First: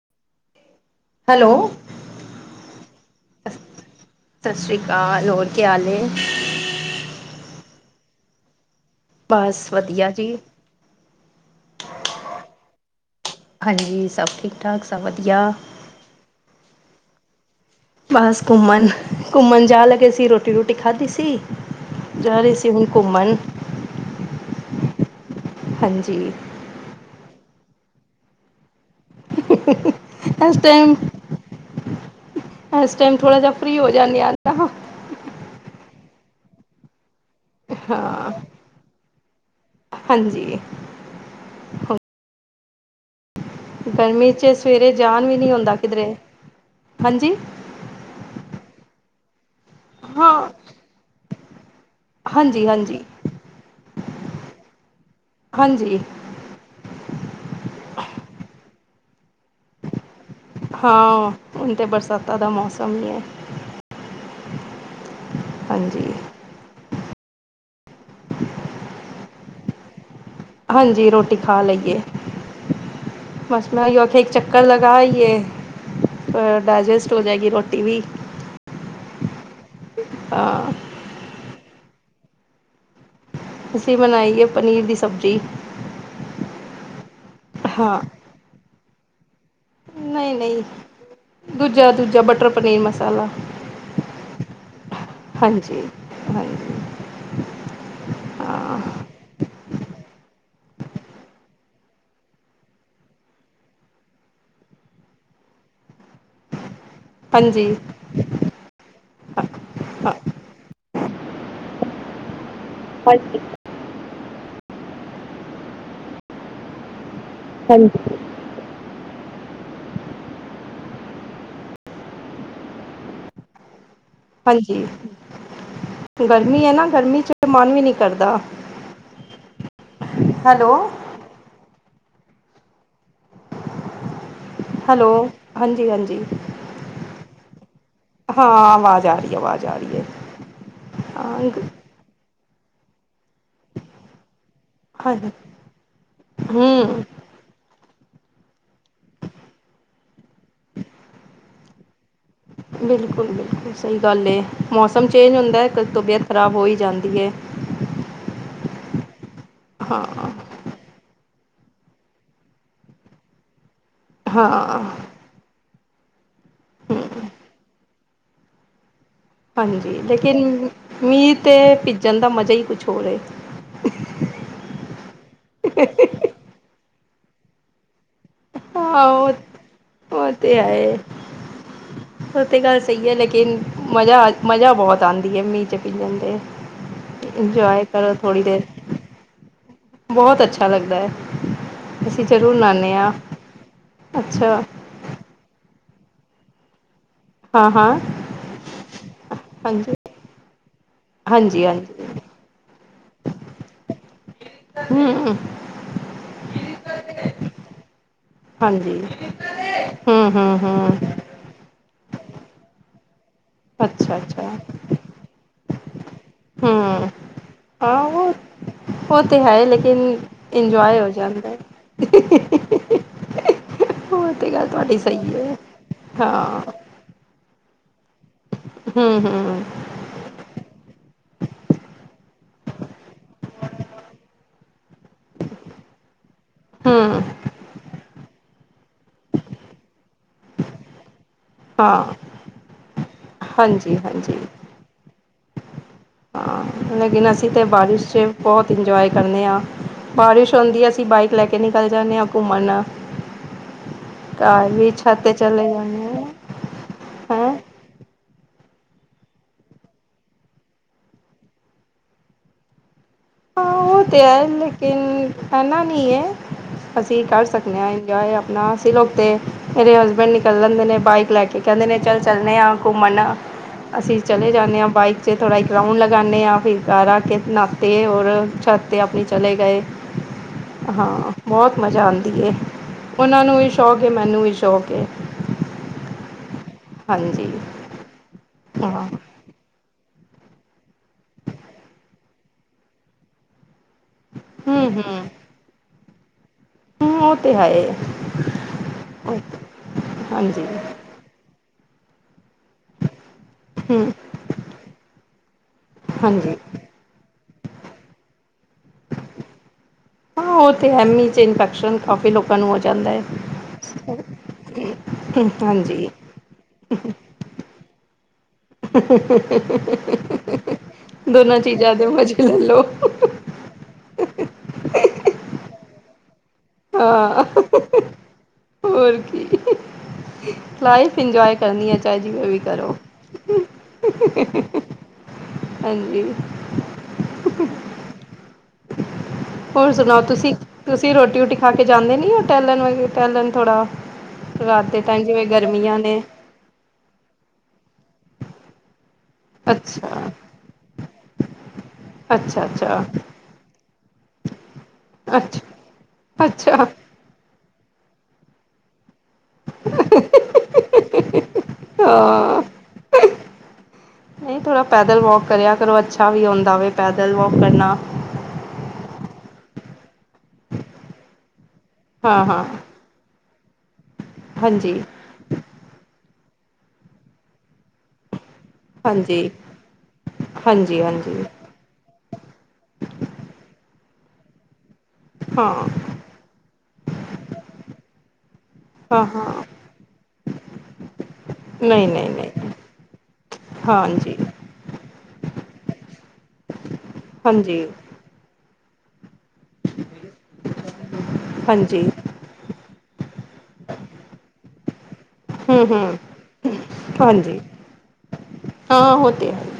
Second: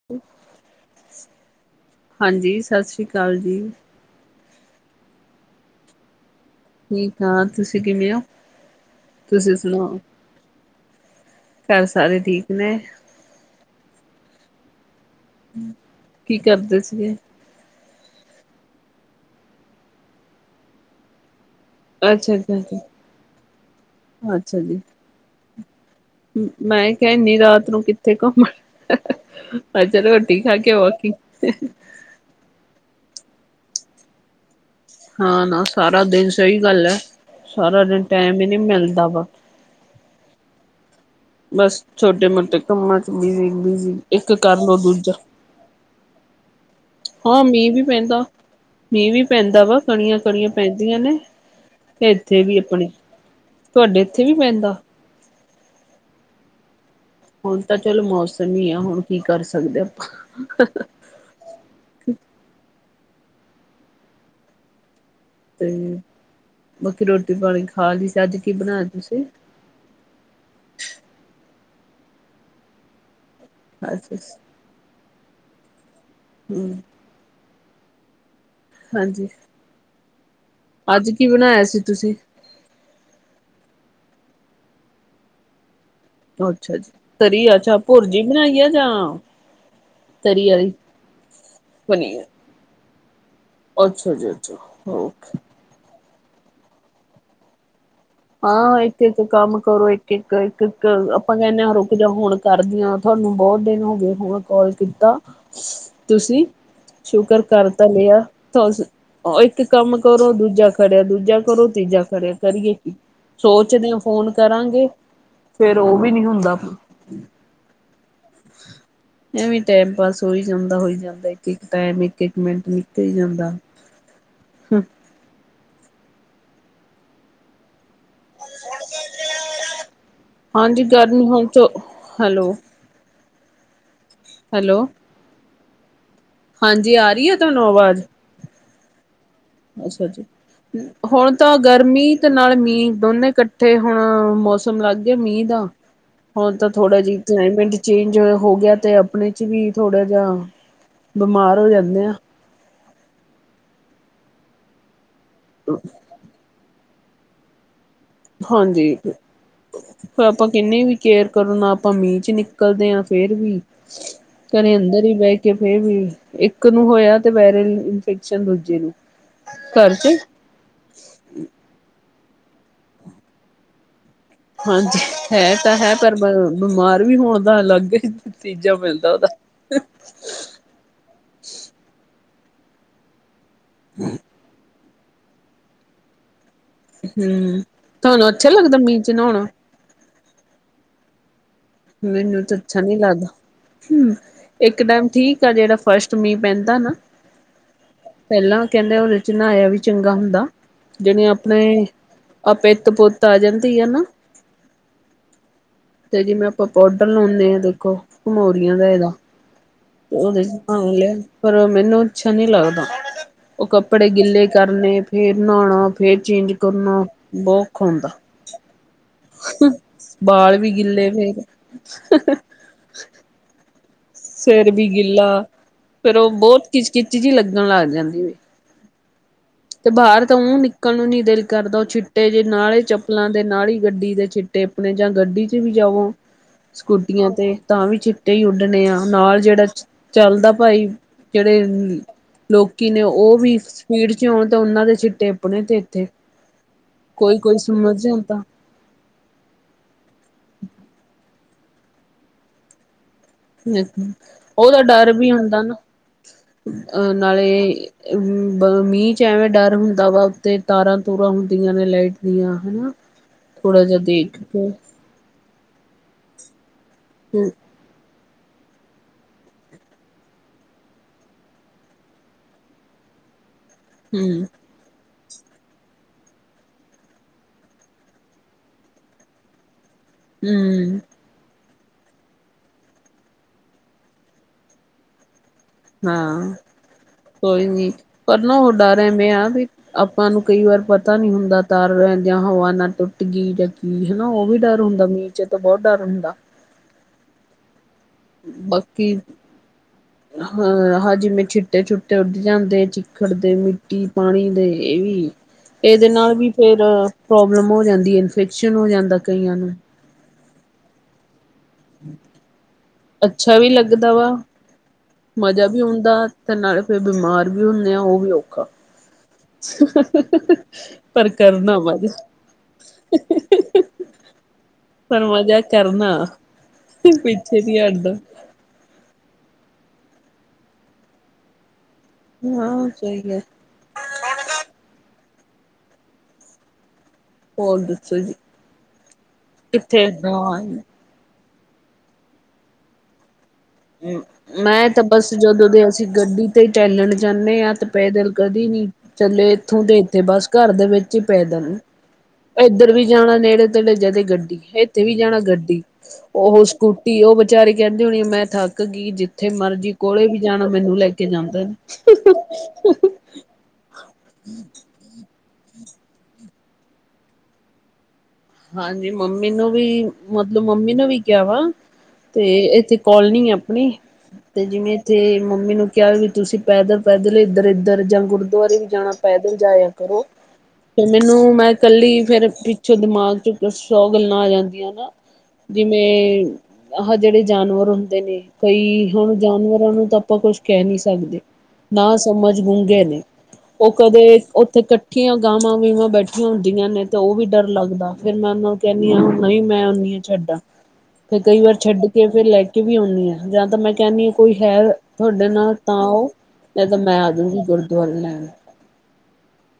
[unintelligible] Hello ਹਾਂਜੀ ਸਤਿ ਸ੍ਰੀ ਅਕਾਲ ਜੀ ਸਤਿ ਸ਼੍ਰੀ ਅਕਾਲ ਹੋਰ ਕੀ ਹਾਲ ਹੈ। ਠੀਕ- ਠਾਕ ਤੁਸੀਂ ਕਿਵੇਂ ਹੋ ਤੁਸੀਂ ਬਸ ਸੁਣਾਓ। ਵਧੀਆ ਜੀ ਘਰ ਸਾਰੇ ਠੀਕ ਨੇ ਹਾਂਜੀ, ਸਭ ਠੀਕ- ਠਾਕ ਸਭ ਵਧੀਆ ਕੀ ਕਰਦੇ ਸੀ? ਬਸ ਘੁੰਮਣ-ਘੁੰਮਣ ਜਾਣ ਲੱਗੇ ਸੀ ਰੋਟੀ- ਰੋਟੀ ਖਾਧੀ ਸੀ। ਅੱਛਾ- ਜਾ ਰਹੇ ਅੱਛਾ, ਸੀ ਹੁਣ ਘੁੰਮਣ ਅੱਛਾ, ਅੱਛਾ ਜੀ। ਹਾਂਜੀ। ਮੈਂ ਕਹਿਦੀ ਏਨੀ ਰਾਤ ਨੂੰ ਕਿੱਥੇ ਘੁੰਮਣ? ਅ ਚਲੋ ਰੋਟੀ ਖਾ ਇਸ ਕੇ ਹੋਰ ਟਾਈਮ ਕੀ ਇਸ ਟੈਮ ਥੋੜਾ ਜਿਹਾ ਫਰੀ ਹੋ ਜਾਂਦੇ ਆ ਨਾ। ਹਾਂ ਨਾ ਸਾਰਾ ਦਿਨ ਸਹੀ ਗੱਲ ਹੈ ਸਾਰਾ ਦਿਨ ਹਾਂ ਟੈਮ ਹੀ ਨਹੀਂ ਮਿਲਦਾ ਵਾ ਹਾਂਜੀ ਬਸ ਛੋਟੇ ਮੋਟੇ ਕੰਮਾਂ ਚ ਬਿਜੀ -ਬਿਜੀ ਗਰਮੀ ਇੱਕ 'ਚ ਕਰਲੋ ਸਵੇਰੇ ਦੂਜਾ ਜਾਣ ਵੀ ਨਹੀਂ ਹੁੰਦਾ ਕਿਧਰੇ ਹਾਂਜੀ ਹਾਂ, ਮੀਂਹ ਵੀ ਪੈਂਦਾ ਮੀਂਹ ਵੀ ਪੈਂਦਾ ਵਾ ਕਣੀਆਂ- ਹਾਂ ਕਣੀਆਂ ਪੈਂਦੀਆਂ ਨੇ, ਤੇ ਇੱਥੇ ਵੀ ਹਾਂਜੀ ਅਪਣੇ ਹਾਂਜੀ ਤੁਹਾਡੇ ਇੱਥੇ ਵੀ ਪੈਂਦਾ? ਹਾਂਜੀ। ਹੁਣ ਤਾਂ, ਚਲੋ ਮੌਸਮ ਹੀ ਆ ਹੁਣ ਕੀ ਕਰ ਸਕਦੇ ਆਪਾਂ। ਹਾਂ, ਹੁਣ ਤੇ ਬਰਸਾਤਾਂ ਦਾ ਮੌਸਮ ਹੀ ਹੈ। ਤੇ ਹਾਂਜੀ ਬਾਕੀ ਰੋਟੀ ਪਾਣੀ ਖਾ ਲਈ ਸੀ ਅੱਜ ਕੀ ਬਣਾਇਆ ਤੁਸੀਂ ਹਾਂਜੀ ਰੋਟੀ ਖਾ ਲਈਏ। ਬਸ ਮੈਂ ਆਖਿਆ ਚ ਮੈਂ ਕਾ ਲਗਾ ਇਏ, ਹਮ ਡਾਇਜੈਸਟ ਹੋ ਜਾਏਗੀ ਰੋਟੀ ਵੀ। ਹਾਂਜੀ। ਹਾਂ ਅੱਜ ਕੀ ਬਣਾਇਆ ਸੀ ਤੁਸੀਂ? ਅਸੀਂ ਬਣਾਈਏ ਪਨੀਰ ਦੀ ਸਬਜ਼ੀ। ਅੱਛਾ ਤਰੀ ਚਾਹ ਹਾਂ ਭੁਰਜੀ ਬਣਾਈ ਆ ਜਾਂ? ਨਹੀਂ- ਤਰੀ ਨਹੀਂ, ਵਾਲੀ ਦੂਜਾ- ਦੂਜਾ ਪਨੀਰ ਬਟਰ ਪਨੀਰ ਮਸਾਲਾ। ਅੱਛਾ, ਜੀ ਅੱਛਾ ਓਕੇ। ਹਾਂਜੀ- ਹਾਂਜੀ, ਹਾਂ ਇੱਕ ਕੰਮ ਕਰੋ, ਇੱਕ- ਇੱਕ, ਇੱਕ- ਇੱਕ ਆਪਾਂ ਕਹਿੰਦੇ ਹਾਂ ਰੁਕ ਜਾ ਹੁਣ ਕਾਰਦੀ ਹਾਂ ਤੁਹਾਨੂੰ ਬਹੁਤ ਦਿਨ ਹੋ ਗਏ ਬੋਲ- ਕੋੱਲ ਕੀਤਾ ਤੁਸੀਂ ਸ਼ੁਕਰ ਹਾਂਜੀ ਕਰ ਤਾ ਲਿਆ ਉਹ ਹਾਂ ਇੱਕ ਕੰਮ ਕਰੋ ਦੂਜਾ ਖੜਿਆ ਦੂਜਾ ਕਰੋ ਤੀਜਾ ਖੜਿਆ ਕਰੀਏ, ਹਾਂਜੀ ਸੋਚਦੇ ਆ ਫੋਨ ਕਰਾਂਗੇ ਫੇਰ ਉਹ ਵੀ ਨੀ ਹੁੰਦਾ ਹਾਂਜੀ। [unintelligible] ਐਵੇਂ ਟੈਮ ਪਾਸ ਹੋਈ ਜਾਂਦਾ ਹੋਈ ਜਾਂਦਾ ਇੱਕ ਇੱਕ ਟਾਈਮ ਇੱਕ ਇੱਕ ਮਿੰਟ ਨਿਕਲੀ ਜਾਂਦਾ ਹਾਂਜੀ, ਗਰਮੀ ਹੈ ਨਾ ਗਰਮੀ ਚ ਮਨ ਵੀ ਨੀ ਕਰਦਾ, ਹੈਲੋ। ਹੋ, ਚ ਹੈਲੋ। ਹੈਲੋ। ਹੈਲੋ ਹਾਂਜੀ- ਹਾਂਜੀ। ਹਾਂਜੀ। ਆ ਰਹੀ ਹੈ ਤੁਹਾਨੂੰ ਆਵਾਜ਼। ਹਾਂ, ਆਵਾਜ਼ ਆ ਰਹੀ ਹੈ ਆਵਾਜ਼। ਆ ਰਹੀ ਹੈ ਅੱਛਾ ਜੀ, ਹੁਣ ਹਾਂ ਤਾਂ ਗਰਮੀ ਤੇ ਨਾਲ ਮੀਂਹ ਦੋਨੇ ਇਕੱਠੇ ਹੁਣ ਮੌਸਮ ਮੌਸਮ ਲੱਗ ਗਿਆ ਹਾਂਜੀ ਮੀਂਹ ਦਾ ਹੁਣ ਤਾਂ ਥੋੜਾ ਹਮ ਜਿ ਕਲਾਈਮੇਟ ਚੇਂਜ ਹੋ ਗਿਆ ਤੇ ਆਪਣੇ ਚ ਵੀ ਥੋੜਾ ਜਿਹਾ ਬਿਮਾਰ ਹੋ ਜਾਂਦੇ ਆ। ਬਿਲਕੁਲ- ਬਿਲਕੁਲ ਸਹੀ ਗੱਲ ਹੈ। ਮੌਸਮ ਚੇਂਜ ਹੁੰਦਾ ਤਬੀਅਤ ਖ਼ਰਾਬ ਹੋ ਹੀ ਜਾਂਦੀ ਏ। ਹਾਂਜੀ ਹਾਂ ਫਿਰ ਆਪਾਂ ਕਿੰਨੀ ਵੀ ਕੇਅਰ ਕਰੋ ਨਾ ਆਪਾਂ ਮੀਂਹ ਚ ਨਿਕਲਦੇ ਹਾਂ ਫੇਰ ਵੀ ਹਾਂ ਘਰੇ ਅੰਦਰ ਈ ਬੈ ਫਿਰ ਵੀ ਇੱਕ ਨੂੰ ਹੋਇਆ ਤੇ ਵਾਇਰਲ ਇਨਫੈਕਸ਼ਨ ਦੂਜੇ ਨੂੰ ਹਾਂਜੀ, ਘਰ ਚ ਲੇਕਿਨ ਮੀਂਹ ਤੇ ਭਿੱਜਣ ਦਾ ਮਜ਼ਾ ਹੀ ਕੁੱਛ ਹੋਰ ਏ। ਹਾਂਜੀ ਹੈ ਤਾਂ ਹੈ ਪਰ ਬ ਬਮਾਰ ਵੀ ਹੋਣ ਦਾ ਅਲੱਗ ਨਤੀਜਾ ਹਾਂ ਮਿਲਦਾ ਉਹਦਾ ਉਹ ਤ ਉਹ ਤੇ ਹੈ ਏ। ਉਹ ਤੇ ਗੱਲ ਸਹੀ ਹੈ ਲੇਕਿਨ ਮਜ਼ਾ ਮਜ਼ਾ ਬਹੁਤ। [unintelligible] ਹਮ, ਇੰਜੋਏ ਕਰੋ ਤੁਹਾਨੂੰ ਥੋੜ੍ਹੀ ਅੱਛਾ ਦੇਰ ਲੱਗਦਾ ਮੀਂਹ ਚ ਨਹਾਉਣਾ। ਬਹੁਤ ਅੱਛਾ ਲੱਗਦਾ ਹੈ, ਅਸੀਂ ਜ਼ਰੂਰ ਨਾਨੇ ਹਾਂ। ਹੂੰ ਅੱਛਾ ਇੱਕ ਟੈਮ ਠੀਕ ਆ ਜਿਹੜਾ ਫਸਟ ਮੀ ਪੈਂਦਾ ਨਾ ਹਾਂ ਹਾਂ ਪਹਿਲਾਂ ਕਹਿੰਦੇ ਹੁਦੇਂ [unintelligible] ਵੀ ਹਾਂਜੀ ਚੰਗਾ ਹੁੰਦਾ ਜਿਹਣੇ ਹਾਂਜੀ ਆਪਣੇ। ਹਾਂਜੀ ਅ ਪਿੱਤ ਪੁੱਤ ਆ ਜਾਂਦੀ ਹੈ ਨਾ। ਹਮ। ਪੋਡਰ ਲਾਉਂਣੇ ਆਂ ਦੇਖੋ, ਕਮੋਰੀਆਂ ਏ ਦਾ ਹਾਂਜੀ ਇਹਦਾ ਹਮ ਉਹਦੇ ਹਮ ਹਮ [unintelligible] ਪਰ ਮੈਨੂੰ ਅੱਛਾ ਨੀ ਲੱਗਦਾ ਉਹ ਕੱਪੜੇ ਅੱਛਾ ਅੱਛਾ ਗਿੱਲੇ ਕਰਨੇ ਫੇਰ ਨਹਾਉਣਾ ਫੇਰ ਚੇਂਜ ਕਰਨਾ ਹਮ ਬੋ ਔਖਾ ਹਾਂ ਹੁੰਦਾ। ਉਹ ਉਹ ਤੇ ਹੈ ਲੇਕਿਨ ਬਾਲ ਵੀ ਇੰਜੋਏ ਹੋ ਗਿੱਲੇ ਫੇਰ ਜਾਂਦਾ। [inaudible] ਉਹ ਤੇ ਗੱਲ ਸਿਰ ਵੀ ਤੁਹਾਡੀ ਗਿੱਲਾ ਸਹੀ ਹੈ ਫਿਰ ਉਹ ਬਹੁਤ ਹਾਂ ਖਿਚਕਿਚ ਜਿ ਲੱਗਣ ਲੱਗ ਜਾਂਦੀ ਵ ਹਮ- ਹਮ। ਤੇ ਬਾਹਰ ਤਾਂ ਊਹ ਨਿਕਲ ਨੂੰ ਨੀ ਦਿਲ ਕਰਦਾ ਉਹ ਛਿੱਟੇ ਜੇ ਨਾਲੇ ਚੱਪਲਾਂ ਦੇ ਨਾਲ ਹੀ ਗੱਡੀ ਦੇ ਛਿੱਟੇ ਤੇ ਅਪਣੇ ਜਾਂ ਗੱਡੀ ਚ ਵੀ ਜਾਵੋ ਹਮ ਸਕੂਟੀਆਂ ਤੇ ਤਾਂ ਵੀ ਚਿੱਟੇ ਹੀ ਉੱਡਣੇ ਆ ਨਾਲ ਜਿਹੜਾ ਚੱਲਦਾ ਭਾਈ ਜਿਹੜੇ ਹਾਂ ਲੋਕੀ ਨੇ ਉਹ ਵੀ ਹਾਂਜੀ ਸਪੀਡ ਚ ਹਾਂਜੀ ਆਉਣ ਤੇ ਉਹਨਾਂ ਦੇ ਛਿਟੇ ਆਪਣੇ ਤੇ। ਇੱਥੇ ਹਾਂ, ਲੇਕਿਨ ਕੋਈ ਅਸੀਂ ਕੋਈ ਤਾਂ ਸਮਝ ਬਾਰਿਸ਼ ਚ ਜਾਂਦਾ ਬਹੁਤ ਇੰਜੋਏ ਕਰਦੇ ਹਾਂ ਬਾਰਿਸ਼ ਹੁੰਦੀ ਹੈ ਅਸੀਂ ਬਾਈਕ ਲੈ ਕੇ ਨਿਕਲ ਜਾਂਦੇ ਹਾਂ ਘੁੰਮਣ [unintelligible] ਘਰ ਉਦਾ ਡਰ ਛੱਤ ਵੀ 'ਤੇ ਹੁੰਦਾ ਚਲੇ ਨਾ ਜਾਂਦੇ ਹਾਂ ਅਹ ਹੈਂ ਨਾਲੇ [unintelligible] ਬ ਮੀਂਹ ਚ ਐਵੇਂ ਡਰ ਹੁੰਦਾ ਵਾ ਉੱਤੇ ਤਾਰਾਂ ਤੂਰਾਂ ਹੁੰਦੀਆਂ ਨੇ ਲਾਈਟ ਦੀਆਂ ਹਨਾ ਹਾਂ, ਥੋੜਾ ਜਿਹਾ ਉਹ ਤੇ ਦੇਖ ਹੈ ਕੇ ਲੇਕਿਨ ਐਨਾ ਨਹੀਂ ਹੈ ਅਸੀਂ ਕਰ ਸਕਦੇ। ਇੰਏ ਆਪਣਾ ਅਸੀ ਲੋਕ ਮੇਰੇ ਹਸਬੈਂਡ ਨਿਕਲ ਲੈਂਦੇ ਨੇ ਬਾਈਕ ਲੈ ਕੇ। ਕਹਿੰਦੇ ਨੇ ਚੱਲ ਚੱਲਣੇ ਹਾਂ ਘੁੰਮਣ। [inaudible] ਅਸੀਂ ਚਲੇ ਜਾਂਦੇ ਹਾਂ ਬਾਈਕ ਚ ਥੋੜ੍ਹਾ ਇੱਕ ਰਾਊਂਡ ਲਗਾਉਂਦੇ ਹਾਂ। ਫਿਰ ਘਰ ਆ ਕੇ ਨਹਾਤੇ ਔਰ ਛੱਤ ਤੇ ਆਪਣੀ ਚਲੇ ਗਏ ਹੂੰ, ਹਾਂ। ਬਹੁਤ ਮਜ਼ਾ ਆਉਂਦੀ ਹੈ, ਉਹਨਾਂ ਨੂੰ ਵੀ ਸ਼ੌਕ ਏ ਮੈਨੂੰ ਵੀ ਸ਼ੌਕ ਏ। ਹਾਂ। ਹਾਂਜੀ ਕੋਈ ਨੀ ਪਰ ਨਾ ਹੋ ਡਰ ਹਾਂ ਐਵੇਂ ਆ ਵੀ ਆਪਾਂ ਨੂੰ ਕਈ ਵਾਰ ਪਤਾ ਨਹੀ ਹੁੰਦਾ ਤਾਰ ਰਹਦਿਆਂ ਹਵਾ ਨਾ ਟੁੱਟ ਗਈ। ਹਨਾ [unintelligible] ਉਹ ਵੀ ਡਰ ਹੂੰ ਹੁੰਦਾ, ਮੀਰ ਚੇ ਤੇ ਬਹੁਤ ਡਰ ਹੁੰਦਾ। ਹਮ ਉਹ ਤੇ ਹੈ ਆ ਬਾਕੀ, ਅਹ ਹਾਂਜੀ ਹਾਂ ਜਿਵੇਂ ਛਿੱਟੇ ਛੁਟੇ ਉੱਡ ਜਾਂਦੇ ਹਾਂ ਖੜਦੇ ਹੂੰ ਮਿੱਟੀ ਪਾਣੀ ਦੇ ਇਹ ਵੀ ਇਹਦੇ ਨਾਲ ਵੀ ਹਾਂਜੀ ਫੇਰ ਪ੍ਰੋਬਲਮ ਹੋ ਜਾਂਦੀ ਹੈ ਇਨਫੈਕਸ਼ਨ ਹੋ ਜਾਂਦਾ ਕਈਆਂ ਨੂੰ। ਹਾਂ, ਉਹ ਤੇ ਹੈ ਮੀਂਹ ਚ ਇਨਫੈਕਸ਼ਨ ਕਾਫੀ ਲੋਕਾਂ ਨੂੰ ਹੋ ਜਾਂਦਾ ਐ ਅੱਛਾ ਵੀ ਲੱਗਦਾ ਵਾ ਮਜ਼ਾ ਵੀ ਆਉਂਦਾ ਤੇ ਨਾਲੇ ਫਿਰ ਬਿਮਾਰ ਵੀ ਹੁੰਦੇ ਆ ਉਹ ਵੀ ਔਖਾ। [unintelligible] ਪਰ ਦੋਨਾਂ ਕਰਨਾ ਚੀਜ਼ਾਂ ਵਧ ਦੇ ਮਜ਼ੇ ਲੈ ਲੋ ਪਰ ਮਜ਼ਾ ਚਰਨਾ ਹਾਂ ਹੋਰ ਕੀ ਲਾਈਫ ਇੰਜੋਏ ਕਰਨੀ ਆ ਚਾਹੇ ਜਿਵੇਂ ਵੀ ਹਾਂ ਕਰੋ ਸਹੀ ਹੈ ਹਾਂਜੀ ਹੋਰ ਦੱਸੋ ਜੀ। ਹੋਰ ਕਿੱਥੇ ਸੁਣਾਓ ਤੁਸੀਂ- ਤੁਸੀਂ ਰੋਟੀ- ਰੋਟੀ ਖਾ ਕੇ ਜਾਂਦੇ ਨੀ ਆ ਟਹਿਲ ਵ ਟੈਲਣ ਥੋੜ੍ਹਾ ਮੈਂ ਤਾਂ ਬਸ ਜਦੋਂ ਦੇ ਅਸੀਂ ਨੇ ਗੱਡੀ ਤੇ ਚੇਲਣ ਜਾਨੇ ਆਂ ਤੇ ਪੈਦਲ ਕਦੇ ਨਹੀਂ ਚੱਲੇ ਇੱਥੋਂ ਤੇ ਇੱਥੇ ਅੱਛਾ। ਬਸ ਘਰ ਦੇ ਵਿੱਚ ਹੀ ਪੈਦਲ ਅੱਛਾ ਇੱਧਰ ਅੱਛਾ ਵੀ ਜਾਣਾ ਨੇੜੇ ਤੇੜੇ ਜਦੇ ਗੱਡੀ, ਇੱਥੇ ਵੀ ਜਾਣਾ ਅੱਛਾ ਗੱਡੀ, ਉਹ ਅੱਛਾ ਸਕੂ ਉਹ ਵਿਚਾਰੀ ਕਹਿੰਦੀਹੋਣੀ ਮੈਂ ਥੱਕ ਗਈ ਜਿੱ ਜਿੱਥੇ ਮਰਜੀ ਕੋਲੇ ਵੀ ਜਾਣਾ ਮੈਨੂੰ ਲੈ ਕੇ ਜਾਂਦਾ ਹਾਂ। ਨਹੀਂ ਥੋੜ੍ਹਾ ਪੈਦਲ ਵੋਕ ਕਰਿਆ ਕਰੋ ਅੱਛਾ ਵੀ ਹੁੰਦਾ ਵੇ ਪੈਦਲ ਵੋਕ ਕਰਨਾ ਹਾਂਜੀ ਮੰਮੀ ਨੂੰ ਵੀ ਮਤਲਬ ਮੰਮੀ ਨੂੰ ਵੀ ਕਿਹਾ ਵਾ ਹਾਂ ਤੇ ਹਾਂ। ਇੱਥੇ ਕੋਲਨੀ ਆਪਣੀ ਤੇ ਜਿਵੇਂ ਹਾਂਜੀ ਇੱਥੇ ਮੰਮੀ ਨੂੰ ਕਿਹਾ ਵੀ ਤੁਸੀਂ ਪੈਦਲ ਪੈਦਲ ਇੱਧਰ ਇੱਧਰ ਜਾਂ ਗੁਰਦੁਆਰੇ ਜਾਣਾ ਹਾਂਜੀ ਪੈਦਲ ਜਾਇਆ ਕਰੋ ਹਾਂਜੀ ਤੇ ਹਾਂਜੀ ਮੈਨੂੰ ਮੈਂ ਕੱਲੀ ਫੇਰ ਪਿੱਛੋਂ ਦਿਮਾਗ ਚੋਂ ਸੌ ਗੱਲਾਂ ਆ ਜਾਂਦੀਆਂ ਨੇ ਹਾਂ ਜਿਵੇਂ ਆਹ ਜਿਹੜੇ ਜਾਨਵਰ ਹੁੰਦੇ ਨੇ ਕਈ ਹਾਂ ਹੁਣ ਹਾਂ ਜਾਨਵਰਾਂ ਨੂੰ ਤਾਂ ਆਪਾਂ ਕੁਛ ਕਹਿ ਨਹੀਂ ਸਕਦੇ ਨਾ ਨਹੀਂ ਨਹੀਂ ਸਮਝ ਨਹੀਂ ਗੂੰਗੇ ਨੇ ਉਹ ਕਦੇ ਹਾਂਜੀ ਉੱਥੇ ਇਕੱਠੀਆਂ ਗਾਵਾਂ ਵੀਵਾਂ ਬੈਠੀਆਂ ਹੁੰਦੀਆਂ ਨੇ ਤਾਂ ਉਹ ਵੀ ਡਰ ਹਾਂਜੀ ਲੱਗਦਾ। ਫੇਰ ਮੈਂ ਉਹਨਾਂ ਨੂੰ ਕਹਿੰਦੀ ਹਾ ਨਹੀਂ ਮੈਂ ਓਨੀ ਹਾਂ ਛੱਡਾਂ ਫਿਰ ਕਈ ਵਾਰ ਹਾਂਜੀ ਛੱਡ ਕੇ ਫਿਰ ਲੈ ਕੇ ਵੀ ਆਉਂਦੀ ਆ ਜਾਂ ਤਾਂ ਮੈਂ ਕਹਿਦੀ ਹਾਂ ਕੋਈ ਹੈ ਤੁਹਾਡੇ ਨਾਲ ਹੂੰ ਤਾਂ ਹੂੰ ਓ, ਨਹੀਂ ਤਾਂ ਮੈਂ ਆ ਹਾਂਜੀ ਜੂਗੀ ਗੁਰਦੁਆਰੇ ਲੈਣ ਹਾਂ, ਹ ਤੇ ਹੈ। [unintelligible]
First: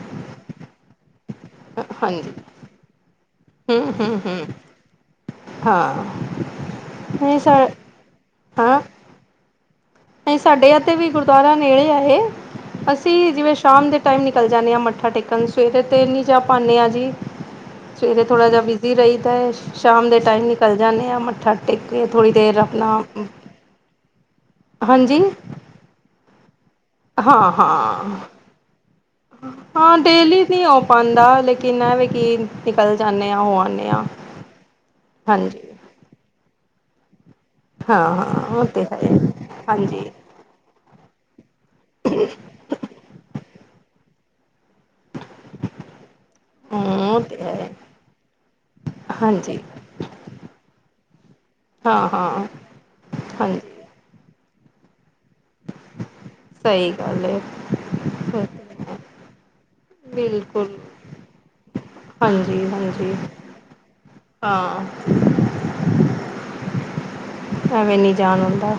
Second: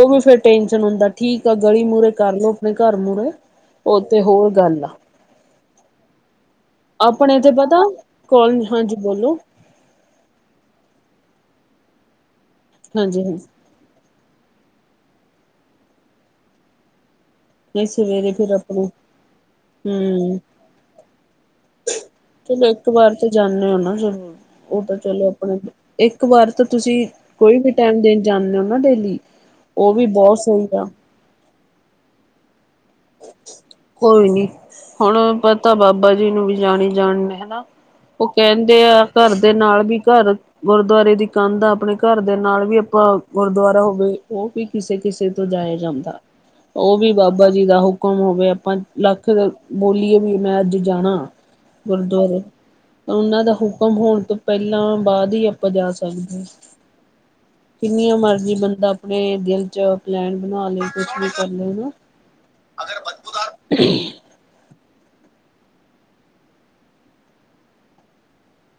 ਉਹ ਵੀ ਫੇਰ ਟੈਨਸ਼ਨ ਹੁੰਦਾ ਠੀਕ ਆ ਗਲੀ ਮੂਹਰੇ ਹਾਂਜੀ ਕਰਲੋ ਆਪਣੇ ਘਰ ਮੂਹਰੇ ਹੂੰ ਉਹ ਹੂੰ ਤੇ ਹੂੰ ਹੋਰ ਗੱਲ ਐ ਹਾਂ ਨਹੀਂ ਆਪਣੇ ਤੇ ਸਰ ਪਤਾ ਕੋਲ ਹਾਂ ਹਾਂਜੀ ਬੋਲੋ ਸਾਡੇ ਇੱਥ ਵੀ ਗੁਰਦੁਆਰਾ ਨੇੜੇ ਹੈ ਹਾਂਜੀ ਅਸੀਂ ਹਾਂਜੀ ਜਿਵੇਂ ਸ਼ਾਮ ਦੇ ਟਾਈਮ ਨਿਕਲ ਜਾਂਦੇ ਹਾਂ ਮੱਥਾ ਟੇਕਣ ਸਵੇਰੇ 'ਤੇ ਨਹੀਂ ਜਾ ਪਾਉਂਦੇ ਹਾਂ ਜੀ ਨਹੀਂ ਸਵੇਰੇ ਥੋੜਾ ਫਿਰ ਜਿਹਾ ਆਪਣੇ ਬਿਜ਼ੀ ਰਹੀ ਦਾ ਐ ਸ਼ਾਮ ਦੇ ਹਮ ਟਾਈਮ ਨਿਕਲ ਜਾਨੇ ਆਂ ਮੱਥਾ ਟੇਕ ਕੇ ਥੋੜ੍ਹੀ ਦੇਰ ਆਪਣਾ ਨਾ ਨਾ ਜ਼ਰੂਰ ਉਹ ਤਾਂ ਹਾਂਜੀ ਚੱਲੋ ਆਪਣੇ ਇੱਕ ਵਾਰ ਤਾਂ ਤੁਸੀਂ ਹਾਂ ਕੋਈ ਵੀ ਟਾਈਮ ਹਾਂ ਦੇਣ ਜਾਂਦੇ ਹੋ ਨਾ ਡੇਲੀ ਉਹ ਵੀ ਬਹੁਤ ਸੋਹੀ ਆ ਦਾ ਲੇਕਿਨ, ਐ ਵੀ ਕੀ ਨਿਕਲ ਜਾਂਦੇ ਹਾਂ ਹੋ ਆਦੇ ਹ ਕੋਈ ਨੀ ਹੁਣ ਹਾਂਜੀ ਪਤਾ ਬਾਬਾ ਜੀ ਨੂੰ ਵੀ ਜਾਣੀ ਜਾਣ ਹਨਾ ਹਾਂ ਹਾਂ ਉਹ ਕਹਿੰਦੇ ਤੇ ਹੈ ਆ ਘਰ ਦੇ ਨਾਲ ਵੀ ਹਾਂਜੀ ਘਰ ਗੁਰਦੁਆਰੇ ਦੀ ਕੰਧ ਆ ਆਪਣੇ ਘਰ ਦੇ ਨਾਲ ਵੀ ਆਪਾਂ ਗੁਰਦੁਆਰਾ ਹੋਵੇ ਉਹ ਵੀ ਕਿਸੇ ਕਿਸੇ ਤੋਂ ਜਾਇਆ ਜਾਂਦਾ ਉਹ ਹਮ ਵੀ ਤੇ ਬਾਬਾ ਜੀ ਹੈ ਦਾ ਹੁਕਮ ਹੋਵੇ ਆਪਾਂ ਲੱਖ ਹਾਂਜੀ ਬੋਲੀਏ ਵੀ ਮੈਂ ਅੱਜ ਜਾਣਾ ਹਾਂ ਹਾਂ ਤਾਂ ਉਹਨਾਂ ਦਾ ਹਾਂਜੀ ਹੁਕਮ ਹੋਣ ਤੋਂ ਪਹਿਲਾਂ ਬਾਅਦ ਹੀ ਆਪਾਂ ਜਾ ਸਕਦੇ ਹਾਂ [unintelligible] ਸਹੀ ਗੱਲ ਕਿੰਨੀਆਂ ਹੈ ਮਰਜੀ ਬੰਦਾ ਆਪਣੇ ਦਿਲ ਚ ਪਲੈਨ ਬਣਾ ਬਿਲਕੁਲ ਲਵੇ ਕੁਛ ਵੀ ਕਰ ਲਓ। ਹਾਂਜੀ ਹਾਂਜੀ ਹਾਂ ਨਹੀਂ ਜਾਣ ਓਂਦਾ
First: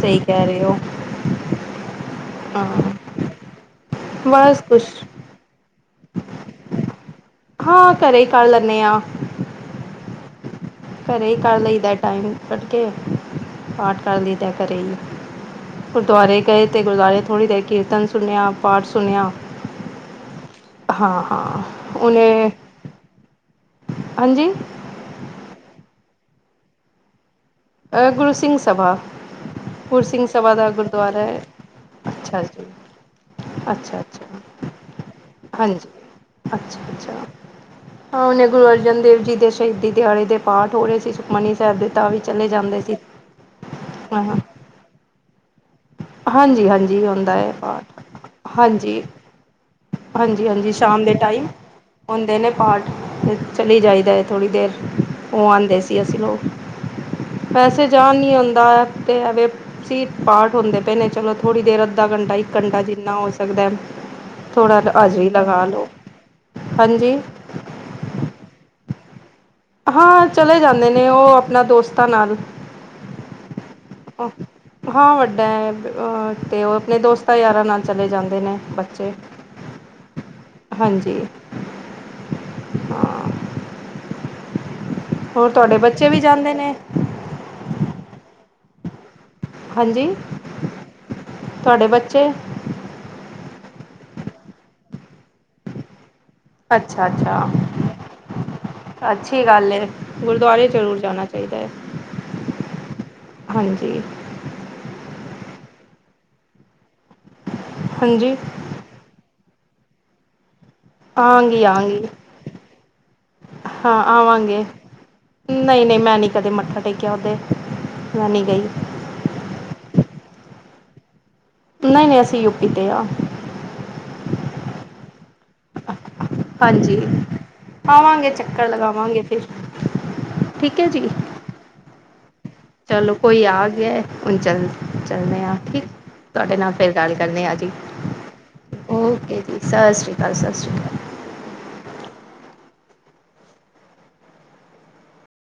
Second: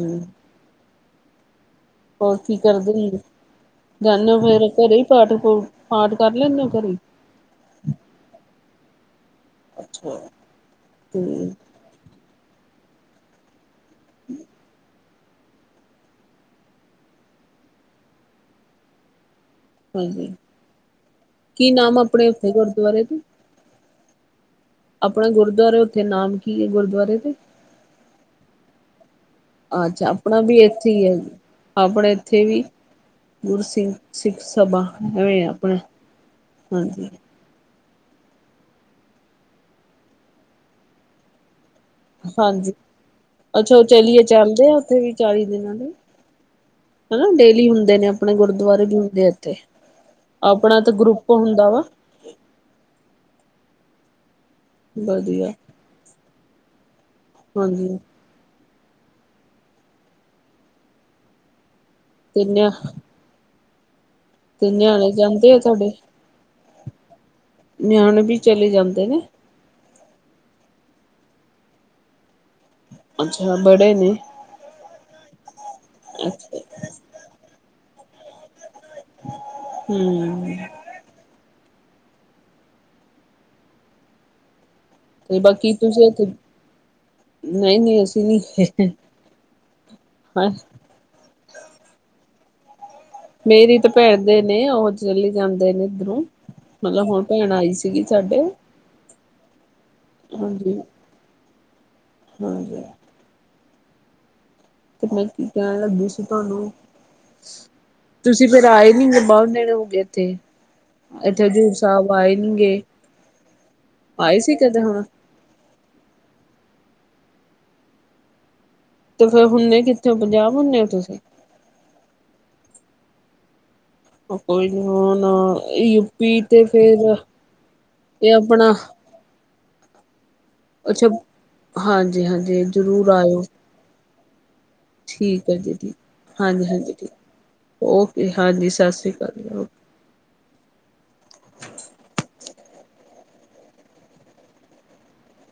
ਸਹੀ ਕਹਿ ਰਹੇ ਓ ਹੋਰ ਕੀ ਕਰਦੇ ਹੁੰਦੇ? ਜਾਨੇ ਓ ਬਸ ਫੇਰ ਕੁਛ ਘਰੇ ਪਾਠ ਪੂਠ ਪਾਠ ਕਰ ਲੈਂਦੇ ਹੋ ਘਰੇ ਹਾਂ, ਘਰੇ ਹੀ ਕਰ ਲੈਂਨੇ ਆਂ ਅੱਛਾ। ਘਰੇ ਹੀ ਤੇ ਕਰ ਲਈਦਾ ਟਾਈਮ ਕੱਢ ਕੇ ਪਾਠ ਕਰ ਲਈੈਂਦਾ ਘਰੇ ਹੀ। ਗੁਰਦੁਆਰੇ ਗਏ ਤੇ ਗੁਰਦੁਆਰੇ ਥੋੜ੍ਹੀ ਦੇਰ ਕੀਰਤਨ ਸੁਣਿਆ ਪਾਠ ਸੁਣਿਆ। ਹਾਂਜੀ ਹਾਂ ਹਾਂ ਕੀ ਨਾਮ ਆਪਣੇ ਉਹਨੇ [unintelligible] ਹਾਂਜੀ। ਆਪਣਾ ਗੁਰਦੁਆਰੇ ਉਥੇ ਨਾਮ ਕੀ ਹੈ ਗੁਰਦੁਆਰੇ ਦੇ? ਅ ਗੁਰੂ ਸਿੰਘ ਸਭਾ ਪੁਰ ਅੱਛਾ ਸਿੰਘ ਆਪਣਾ ਸਭਾ ਵੀ ਦਾ ਇੱਥੇ ਹੀ ਹੈ ਗੁਰਦੁਆਰਾ ਐ ਆਪਣੇ ਅੱਛਾ ਇੱਥੇ ਵੀ ਜੀ ਗੁਰੂ ਸਿੰਘ ਅੱਛਾ ਸਿੱਖ ਅੱਛਾ ਸਭਾ ਐਵੇਂ ਆਪਣਾ ਹਾਂਜੀ ਅੱਛਾ ਹਾਂਜੀ ਅੱਛਾ ਹਾਂ ਉਹਨੇ ਗੁਰੂ ਅਰਜਨ ਦੇਵ ਜੀ ਦੇ ਸ਼ਹੀਦੀ ਦਿਹਾੜੇ ਦੇ ਪਾਠ ਹੋ ਰਹੇ ਸੀ ਸੁਖਮਨੀ ਸਾਹਿਬ ਦੇ ਤਾਵੇ ਹਾਂਜੀ ਅੱਛਾ ਉਹ ਚਲੀਏ ਹਾਂ ਚੱਲਦੇ ਆ ਉੱਥੇ ਵੀ ਚਾਲੀ ਦਿਨਾਂ ਦੇ ਹਾਂਜੀ ਹਾਂਜੀ ਹਨਾ ਹੁੰਦਾ ਹੈ ਡੇਲੀ ਹੁੰਦੇ ਪਾਠ ਨੇ ਆਪਣੇ ਗੁਰਦੁਆਰੇ ਵੀ ਹਾਂਜੀ ਹੁੰਦੇ ਇੱਥੇ ਆਪਣਾ ਤੇ ਗਰੁੱਪ ਹੁੰਦਾ ਵਾ ਹੌਦ ਨੇ ਪਾਠ ਚਲੀ ਜਾਈਦਾ ਹੈ ਥੋੜੀ ਦੇਰ ਉਹ ਵਧੀਆ ਆਂਦੇ ਸ ਅਸੀ ਨਾ ੳ, [unintelligible] ਵੈਸੇ ਹਾਂਜੀ ਜਾਣ ਨੀ ਹੁੰਦਾ, ਤੇਸੀ ਪਾਰਟ ਹੋਂਦੇ ਪਏ ਨੇ ਚਲੋ ਥੋੜ੍ਹੀ ਦੇਰ ਅੱਧਾ ਘੰਟਾ ਤੇ ਇੱਕ ਨਿਆ ਘੰਟਾ ਜਿੰਨਾ ਹੋ ਸਕਦਾ। ਤੇ ਥੋੜਾ ਨਿਆਣੇ ਅਜ ਵੀ ਜਾਂਦੇ ਆ ਲਗਾ ਲ ਤੁਹਾਡੇ ਹਾਂਜੀ ਨਿਆਣੇ ਵੀ ਚਲੇ ਜਾਂਦੇ ਨੇ ਹਾਂ ਚਲੇ ਜਾਂਦੇ ਨੇ ਉਹ ਆਪਣਾ ਦੋਸਤਾਂ ਨਾਲ ਅੱਛਾ ਬੜੇ ਨੇ ਹਾਂ ਵੱਡਾ ਹੈ, ਅਹ ਅੱਛਾ ਤੇ ਉਹ ਆਪਣੇ ਦੋਸ ਤਾਂ ਯਾਰਾਂ ਨਾਲ ਚਲੇ ਜਾਂਦੇ ਨੇ ਬੱਚੇ ਹਮ ਹਾਂਜੀ। ਹਾ ਤੇ ਬਾਕੀ ਤੁਸੀਂ ਓਥੇ, [unintelligible] ਨਹੀਂ ਨਹੀਂ ਅਸੀਂ ਨੀ ਹਾਂਜੀ ਹਾਂ ਤੁਹਾਡੇ ਬੱਚੇ ਮੇਰੀ ਤਾਂ ਭੈਣ ਦੇ ਨੇ ਉਹ ਚਲੀ ਜਾਂਦੇ ਨੇ ਇੱਧਰੋਂ। ਅੱਛਾ ਮਤਲਬ ਹੁਣ ਅੱਛਾ ਭੈਣ ਆਈ ਸੀਗੀ ਸਾਡੇ ਅੱਛੀ ਗੱਲ ਹੈ ਗੁਰਦੁਆਰੇ ਹਾਂਜੀ ਜ਼ਰੂਰ ਜਾਣਾ ਚ ਚਾਹੀਦਾ ਹੈ ਹਾਂਜੀ ਹਾਂਜੀ ਤੇ ਮੈਂ ਕੀ ਕਹਿਣ ਲੱਗੀ ਸੀ ਤੁਹਾਨੂੰ, ਹਾਂਜੀ ਤੁਸੀਂ ਫਿਰ ਭਰਾ ਆਏ ਨੀ ਹੈ ਬਾਹਰ ਨੇੜੇ ਹੋ ਗਏ ਇੱਥੇ। ਇੱਥੇ ਆਵਾਂਗੀ ਹਜ਼ੂਰ ਆਵਾਂਗੀ ਸਾਹਿਬ ਆਏ ਨੀ ਗੇ ਆਏ ਸੀ ਕਿਤੇ [unintelligible] ਹੁਣ? ਨਹੀਂ-ਨਹੀਂ, ਮੈਂ ਨੀ ਕਦੇ ਮੱਥਾ ਟੇਕਿਆ ਓਦੇ ਮੈਂ ਨਹੀਂ ਗਈ ਤੇ ਫੇਰ ਹੁੰਨੇ ਕਿੱਥੇ ਓ ਪੰਜਾਬ ਹੁੰਦੇ ਹੋ ਤੁਸੀਂ? ਨਹੀਂ ਨਹੀਂ ਅਸੀਂ ਯੂਪੀ ਤੇ ਆ। ਕੋਈ ਨੀ ਹੁਣ ਯੂਪੀ ਤੇ ਹਾਂਜੀ ਫੇਰ ਆਵਾਂਗੇ ਇਹ ਚੱਕਰ ਆਪਣਾ [unintelligible] ਅੱਛਾ ਹਾਂਜੀ ਹਾਂਜੀ। ਜ਼ਰੂਰ ਚਲੋ ਆਇਓ ਕੋਈ ਆ ਗਿਆ ਐ ਹੁਣ ਚੱਲ ਚਲਨੇ ਆਂ ਹੈ ਜੀ ਠੀਕ ਤੁਹਾਡੇ ਹਾਂਜੀ ਨਾਲ ਫਿਰ ਹਾਂਜੀ ਠੀਕ ਗੱਲ ਕਰਦੇ ਆ ਜੀ ਓਕੇ ਹਾਂਜੀ ਸਤਿ ਸ਼੍ਰੀ ਅਕਾਲ ਓਕੇ ਜੀ ਸਤਿ ਸ਼੍ਰੀ ਅਕਾਲ ਸਤਿ ਸ਼੍ਰੀ ਅਕਾਲ।